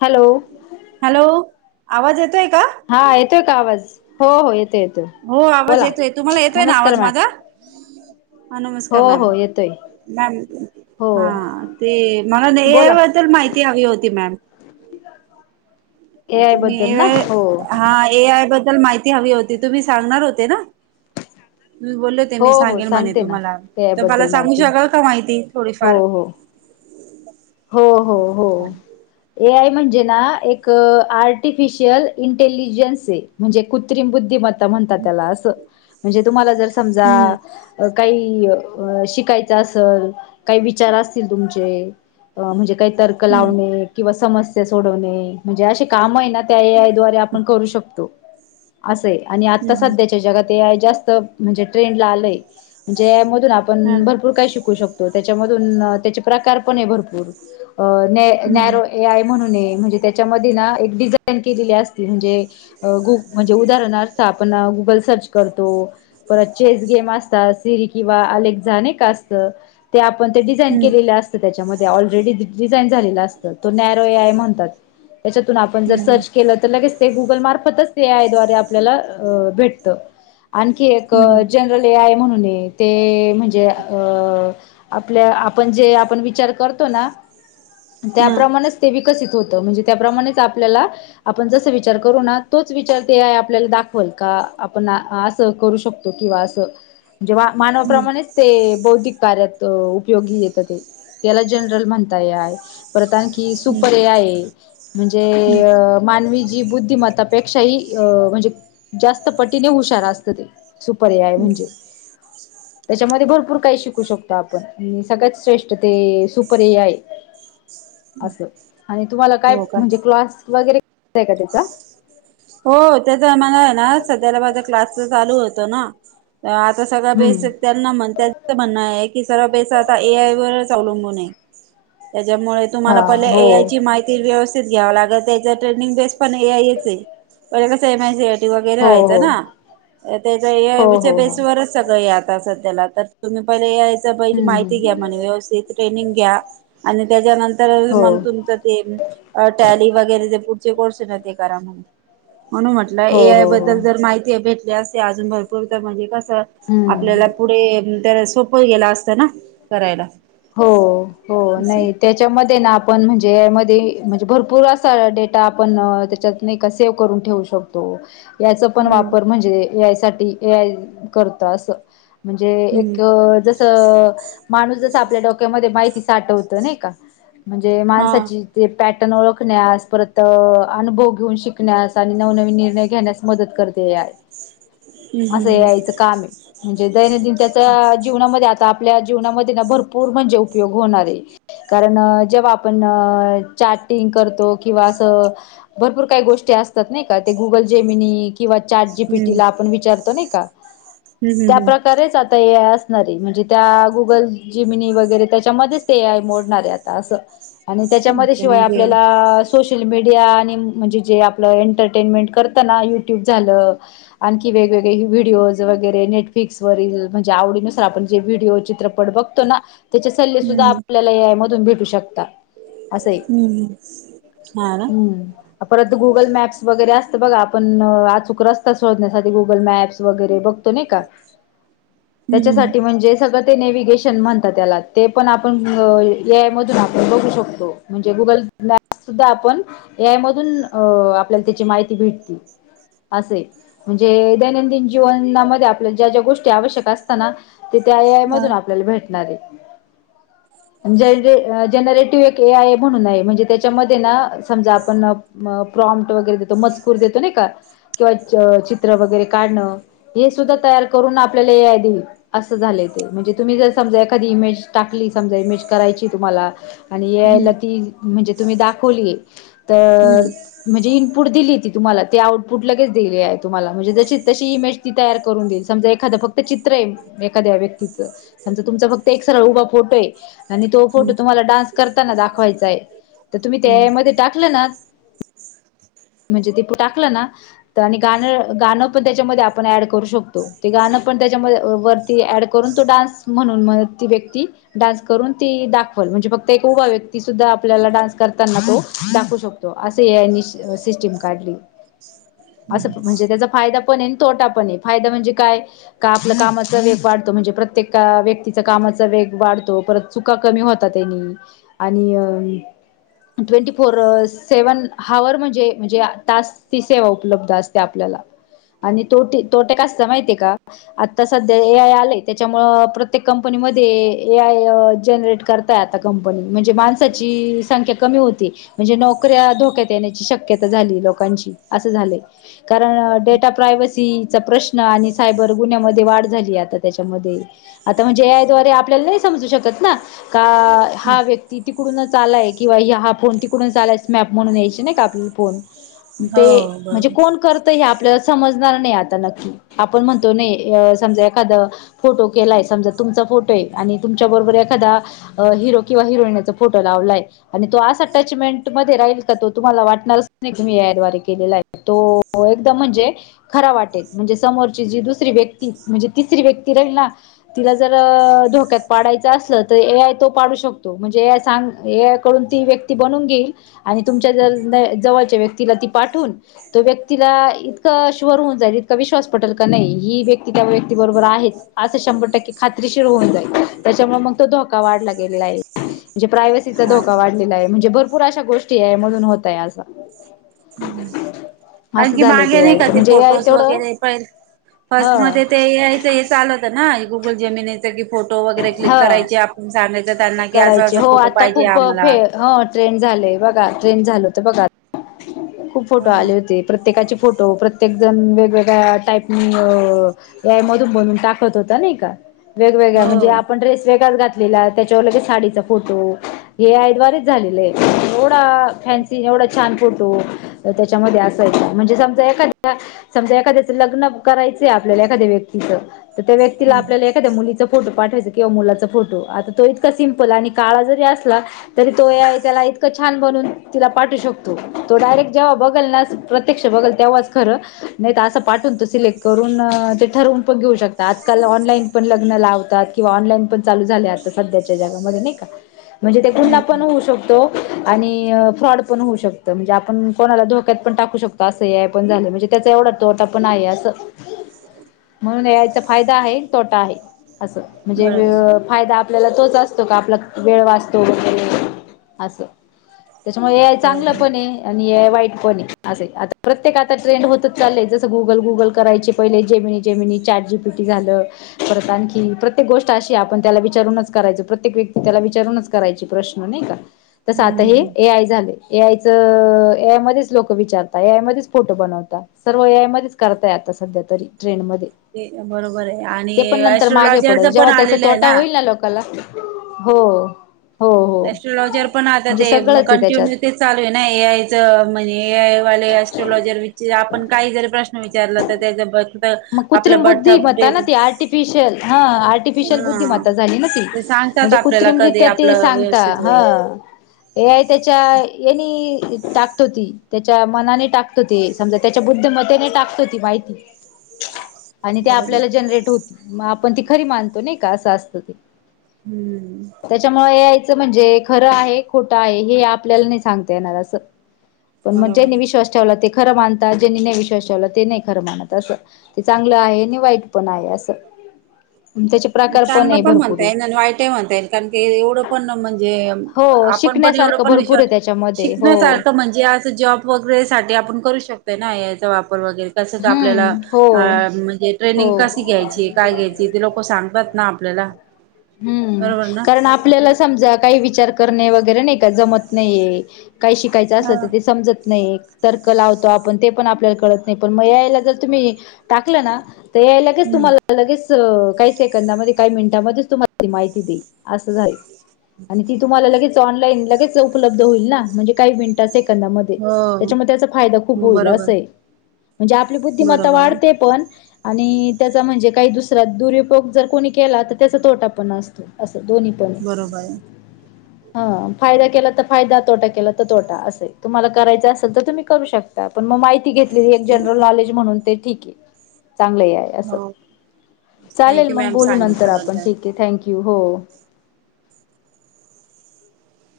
Hello hello आवाज येतोय का? हा येतोय का आवाज? हो हो येतो येतोय. हो आवाज बोला येतोय. तुम्हाला येतोय ना नमस्कार आवाज माझा? मॅडम हा हो नमस्कार मॅम. हो येतोय मॅम हो हा ते मला ए. आय बोला बद्दल माहिती हवी होती मॅम. हो. [unintelligible] ए आय तुम्ही बद्दल ए. ना आय. हो हा ए. आय. बद्दल. बद्दल माहिती हवी होती. तुम्ही सांगणार होते ना? त बोलले तेनी हो मी हो सांगेल म्हणे सांगते ना तुम्हाला. ए आय तर मला बद्दल सांगू माहिती शकाल का माहिती हो थोडीफार. हो हो. हो. हो ए. आय. म्हणजे ना. एक आर्टिफिशियल इंटेलिजन्स म्हणजे कृत्रिम बुद्धिमता. म्हणतात त्याला अस. म्हणजे तुम्हाला जर समजा. हम्म काही शिकायची. इच्छा असेल. काहीं विचार असतील तुमचे. म्हणजे काही तर्क हम्म लावणे. समस्या सोडवणे. म्हणजे असे काम आहे ना. त्या ए. आय. द्वारे आपण करू शकतो. असं आहे. आणि आता हम्म सध्याच्या जगात जास्त म्हणजे ट्रेंडला आलंय. म्हणजे. आप हा भरपूर काय शिक शकतो. त्याच्यामधून त्या प्रकार पण आहे भरपूर. अ न हम्म नॅरो ए आय म्हणून. म्हणजे तेच्या मध्ये ना एक डिजाइन केलेली असते. म्हणजे गु म्हणजे उदाहरणार्थ आपण गुगल सर्च करतो. परत चेस गेम असतात. किंवा अलेक्सा नाही का असत. ते आपण ते डिझाईन हम्म केलेलं असत त्याच्यामध्ये. ऑलरेडी डिझाईन झालेलं असतं तो नॅरो ए. आय म्हणतात. त्याच्यातून आपण जर हम्म सर्च केलं तर लगेचच. ते गुगल मार्फतच ते आयद्वारे आपल्याला भेटत. आणखी एक हम्म जनरल ए. आय म्हणून. ते म्हणजे आपलं. आपण जे विचार करतो तो ना. हम्म हा त्याप्रमाणच ते विकसित होत. म्हणजे त्याप्रमाणेच आपल्याला आपण जस विचार करू ना. तोच विचार ते ए. आय आपल्याला दाखवल का. आपण असं करू शकतो. किंवा असं. जेव्हा हम्म मानवाप्रमाणेच ते बौद्धिक कार्यात उपयोगी येत ते त्याला. जनरल म्हणता ए. आय. परत आणखी हम्म सुपर ए. आय हम्म म्हणजे मानवी जन बुद्धिमत्तापेक्षा ह अ म्हणजे जास्त पटीने हुशारा असत ते. Super A. आय म्हणजे. त्याच्यामध्ये भरपूर काही शिकू शकतो आपण. सगळ्यात श्रेष्ठ ते. पुढे हे हाय अस. आणि तुम्हाला हो का क्लास वगैरे. आहे का त्याचा. हो त्याचा आ मला आहे ना. सध्याला माझा क्लासच चालू होतो ना. आता सगळ बेस हम्म त्यांना म्हण त्यांचं म्हणणं आहे. की सर्व बेस आता ए. आय वर. अवलंबून आहे. त्याच्यामुळे हा तुम्हाला पहिला हो ए आय ची माहिती व्यवस्थित घ्यावं लागल. त्याचा ट्रेनिंग बेस पण ए. आय येत आहे. रे समा [unintelligible] वगैरे हो राहायचं हो ना. हो हो हो बेसवरच सगळं हे आता. त्याला तर तुम्ही पहिले ए. आय. हम्म माहिती घ्या हम्म म्हने व्यवस्थित. ट्रेनिंग घ्या. आणि त्याच्यानंतर हो मग तुमच ते. अ टॅली वगैरे ते पुढचे कोर्स आहेत ते करा मग. म्हणून म्हटलं हो ए आय हो हो बद्दल जर माहिती भेटली असते अजून भरपूर तर म्हणजे कस हम्म आपल्याला पुढे त्या सोपं गेला असतं ना करायला हो हो असं नाही त्याच्यामध्ये ना आपण म्हणजे यामध्ये म्हणजे भरपूर असा डेटा आपण त्याच्यात नाही का सेव्ह करून ठेवू शकतो याचा पण हम्म वापर म्हणजे ए आय साठी ए आय करत असं म्हणजे हम्म एक जस माणूस जस मा म्हण माण हा ण ओळखण्यास परत अनुभव घेऊन शिकण्यास आणि नवनवीन निर्णय घेण्यास मदत करते ह असं यायच काम आहे म्हणजे दैनंदिन त्याच्या जीवनामध्ये आता आपल्या जीवनामध्ये ना भरूर म्हणे उपयो कारण जेव्हा आपणतो किं भपूर का गो अस नाही का गुल जेनी किंवा चारजी पीटीला हम्म आपण विचारतो नाही का हम्म हम्म त्या हम्म हम्म प्र्रकारेच आता म्हणजे त्या गुगल जिमनी वगैरे त्याच्यामध्येच ते ए आय मोडणार आहे आता असं आणि त्याच्यामध्ये ओके शिवाय म्हणजे आपल्याला सोश ण वेगळे व्हिडिओज वगैरे नेटफ्लिक्सरील म्हणजे आवडी नुसार आपणे व्हिडिओ चित्रपट बघ त्याचे सल्ले सुद्धा हम्म आपल्याला ए आय मधून भेटू शकत. हम्म हा ना म्म परत गुगल मॅप्स वगैरे अस. बघा आपण अचूक रस्ता शोधण्यासाठी गुगल मॅप्स वगैरे बघतो नाही का. हम्म हम्म त्याच्यासाठी म्हणजे सगळं ते ने. म्हणत त्याला ते पण आपण ए आय मधून आपण बघू शकतो म्हणजे गुगल. सुद्धा आपण ए आय मधून आपल्याला त्याची माहिती भेटती. असे म्हणजे दैनंदिन जीवनामध्ये आपल्या ज्या ज्या गोष्टी आवश्यक असताना. तिथ आय आय हा मधून आपल्याला भेटणार आहे. [unintelligible] जरे जनरेटिव्ह एक एय म्हणून आहे म्हणजे त्याच्यामध्ये ना समजा आपण. प्रॉमट वगैरे देतो मजकूर देतो नाही का. किंवा चित्र वगैरे काढणं हे सुद्धा तयार करून आपल्याला ए आय देईल असं झाले. म्हणजे तुम्ही जस. समजा एखादी इमेज टाकली समजा इमेज करायची तुम्हाला आणि ए आय हम्म ला ती. म्हणजे तुम्ही दाखवलीय हम्म तर म्हणजे. ट दिली तुम्हाला ते आउटपुट लगेच दिले आहे तुम्हाला म्हणजे जशी तशी इमेज तयार करून दिल समज एखा फक्त चित्र आहे एखाद्या व्यक्तीचं. आमचा तुमचा फक्त एक सगळा उभा फोटो आहे आणि तो हम्म फोटो तुम्हाला डान्स करताना दाखवायचा आहे. तर तुम्ही ए हम्म आय मध्ये टाकलं ना. [unintelligible] म्हणजे ते टाकलं ना आणि गाणं गाणं पण त्याच्यामध्ये आपण ऍड करू शकतो ते गाण. गाणं पण त्याच्यावरती ऍड करून तो डान्स. म्हणून मग ती व्यक्ती डान्स करून ती दाखवल म्हणजे फक्त एक उभ व्यक्ती सुद्धा आपल्याला डान्स. त्यांना तो दाखवू शकतो असे याने सिस्टीम काढली. असं म्हणजे त्याचा फायदा पण आहे आणि तोटा पण आहे फायदा म्हणजे काय का आपलं कामाचा वेगवाढ. म्हणजे प्रत्येक. एका व्यक्तीचा कामाचा वेग वाढतो परत चुका कमी होता त्यांनी आणि अ. ट्वेंटी फोर सेव्हन हावर म्हणजे म्हणजे तास ती सेवा उपलब्ध असते आपल्या. आणि तोटे तोटे काय माहिती काय आ सध्या ए आय आ त्या. प्रत्येक कंपनी मध्ये ए आय जनरेट करताय आता कंपनी म्हणजे माणसाची. संख्या कमी होती म्हणजे नोकऱ्या धोक्यात येण्याची शक्यता झाली लोकांची असं झाले. कारण डेटा प्रायव्हसीचा प्रश्न आणि सायबर गुन्ह्यामध्ये वाढ झाली आता त्याच्यामध्ये. आता म्हणज ए आय द्वारे आपल्याला नाही समजू शकत ना, का हा व्यक्ती तिकडूनच. चालाय किंवा हा फोन तिकडून चालाय स्मॅप म्हणून यायची ना, का आपला फोन. हो ते म्हणजे बरोबर कोण करत हे आपल्या. समजणार नाही आता नक्की आपण म्हणतो नाही अ समजा एखा फोटो. केलाय समजा तुमचा फोटो आहे आणि तुमच्या, बरोबर एखादा हिरो किंवा हिरोईनचा फोटो लावलाय. आणि तो आसा अटॅचमेंट मध्ये राहील का तो तुम्हाला वाटणारच नाही तुम मही याद्वारे केलेला आहे तो. हो एकदम म्हणजे खरा वाटेल म्हणजे समोरची जी दुसरी व्यक्ती, म्हणजे तिसरी व्यक्ती राहील ना, तिला जर धोक्यात पाडायचं असलं तर ए आय तो पाडू शकतो म्हणजे ए आय सांग ए य ती व्यक्ती बनवून घेईल आणि तुमच्या जर जवळच्या व्यक्तीला ती पाठवून तो व्यक्तीला. हा इकत शोहर होऊन जाईल इतका विश्वास पटेल की नाही ही व्यक्ती त्या व्यक्ती बरोबर आहे. शंभर टक्के खात्रीशीर होऊन जाईल त्याच्यामुळे मग तो धोका वाढ लागलेला आहे. म्हणे प्रायव्हसी. धोका चालेल वाढलेला आहे म्हणे भर भरपूर अशा गोष्टी ए आय आहे म्हधून होतय असं. [unintelligible] असं आणखी झालंय मागे नाही का यायचं ते म्हणजे ए आय फोटोज तेवढं वगैरे पण ह फर्स्टमध्ये ते ए आय च हे चालत. ना गुगल जे मी नि येत. [unintelligible] फोटो वगैरे ह क्लिक करायचे आपण सांगायच त्यांना कि असं, करायचे असं हो फोटो पाहिजे आम्हाला. आलंय बघा ट्रेन झालय बघा खूप फोटो आले होते प्रत्येका फोटो प्रत्येक जण वेगवेगळ्या टाईपनी ए आय मधून बधून टाकत होता नाही का वेगवेगळ म्हणजे हो आपण ड्रेस वेगळा घात केला त्याच्यावर लगेच साडीचा फोटो हे ह्या द्वारेच झालेले आहे. फसढ आणि फेन्सी एवढ [unintelligible] छान फोटो त्याच्यामध्ये असायचा म्हणजे समजा एखाद्या समजा, एखाद्याच लग्न करायचं आपल्या एखाद्या व्यक्तीच तर त्या व्यक्तीला आपल्या एखा्दया मुलीचा फोटो पाठवते किंवा मुलाचा फोटो आता तो इतका सिंपल आणि काळा जरी असला तरी तो ए आय त्याला इतक छान बनून तिला पाठू शकतो. तो डायरेक्ट जेव्हा बघल ना, प्रत्यक्ष बघल तेव्हाच खरं नाही तर असं पाठवून तो सिलेक्ट करून अ ते ठरवून पण घेऊ शकता. आजकाल ऑनलाईन पण लग्न लावतात. किंवा ऑनलाईन पण चालू झाल्यात सध्याच्या जगामध्ये नाही का म्हणजे ते गुन्हहा पण हम्म होऊ शकतो. आणि फ्रॉड पण होऊ शकतो. म्हणजे आपण कोणाला धोक्यात पण टाकू शकतो. असं हे पण झालं म्हणजे त्याचा एवढा तोटा पण आहे असं म्हणून ए आय चा फायदा आहे तोटा आहे असं म्हणजे वे बरोबर फायदा आपल्याला तोच असतो का? आपला वेळ वाचतो वैगेरे असं त्याच्यामुळेय चांगलं बरोबर पण हे आणि वाईट पण अस प्रत्येक आता ट्रेंड होतच चालय जे गुगल, गुगल करायचे पहिले जेमिनी जेमिनी चाट जी पीटी झालं परत आणखी प्रत प्रत्येक गोष्ट अशी आहे. आपण त्याला विचारूनच करायचं प्रत्येक व्यक्ती त्याला विचारूनच. करायची प्रश्न नाही का? तस आता हम्म हे हम्म ए आय झाले. ए आय चं ए आय मध्येच लोक विचारताय मध्येच फोटो बनवतााय सर्व ए आय मध्येच करताय आता सध्या तरी ट्रेंड मध्ये ते बरोबर आहे आणि ते पण नंतर मागे. पडल एस्ट्रोलॉजरच पण जेव्हा त्याचा आलेलं आहे तोटा होईल ना, लोकांना हो हो हो एस्ट्रलॉजीर पण आता म्हणजे ते म सगळंच आहे त्याच्यात कंटिन्यू ते चालू आहे ना, ए आयच म्हणजे ए आय वाले अस्ट्रोलॉजर आपण काही जरी प्रश्न विचारला तर त्याच्या पण मग कुत्रिम बुद्धिमता आर्टिफिशियल हा. आर्टिफिशियल हा बुद्धिमत्ता झाली ना ती ते सांगतात म्हणजे आपल्याला कधी कृत्रिमृत्या ते आपलं सांगता व्यवस्थित ह, होईल. ए आय त्याचा ह्यांनी टाकतो ती त्याच्या मनाने टाकतो. ते समजा त्याच्या बुद्धमत्तेने टाकतो ती माहिती. आणि ते बरोबर. आपल्याला जनरेट होत आपण ती खरी मानतो. नाही का असं असतं ते हम्म. त्याच्यामुळे ए आयचं म्हणजे खरं आहे खोटं आहे हे आपल्याला नाही सांगता येणार असं पण मग बरोबर ज्यांनी आहे. विश्वास ठेवला. ते खरं मानता ज्यांनी नाही विश्वास ठेवला ते नाही खरं मानत असं ते चांगलं आहे आणि वाईट पण आहे असं त्याचे प्रकार चांगलं आहे पण भरपूर म्हणता येईल आणि वाईटही म्हणता येईल कारण की एवढं पण म्हणजे हो आपण पण एवढं शिकण्यासारखं पण भरपूर आहे विचारतो त्याच्यामध्ये हो शिकण्यासारखं म्हणजे असं जॉब वगैरे साठी आपण करू शकतोय ना, ए आय चा वापर तसेच आपल्याला हम्म हो अ म्हणजे ट्रेनिंग हो कशी घ्यायची, काय घ्यायची, ते लोक सांग तात ना आपल्याला. हूं बरोबर ना कारण आपल्याला समजा काही विचार कर णे वगैरे नाही का जमत नाहीए काही शिकायचं असलं ह तर ते समजत नाहीए तर्क लावतो आपण ते पण आपल्याला कळत नाही पण म ए आय यला जर तुम्ही टाकलं ना ए आय लगेच हम्म तुम्हाला लगेच काही सेकंदामध्ये काही मिनिटामध्येच तुम्हाला माहिती देईल असं आहे आणि ती तुम्हाला लगेच ऑनलाईन लगेच उपलब्ध होईल ना म्हणजे काही मिनटात से कंदा मधे, हो त्याच्याम त्याचा फायदा खूप होईल बरोबर असय म्हणजे आपली बुद्धिमत्ता बरोबर आहे वाढते पण आणि त्याचा म्हणजे काही दुसरा दुरुउपयोग जर कोणी केला, तर त्याचा तोटा पण असतो असं दोन्ही पण बरोबर आहे हा फायदा केला त फायदा, तोटा केला तर तोटा, असय तुम्हाला करायच असेल त तुम्ही करू शकता पण म माहिती घेतलेली जनरल नॉलेज म्हणून ते ठीक हे. चांगलं हे ए आय आहे असं, हो चालेल थँक्यू मग मॅम बोलू नंतर आपण सांगितल्याबद्दल. ठीक आहे थँक्यू हो!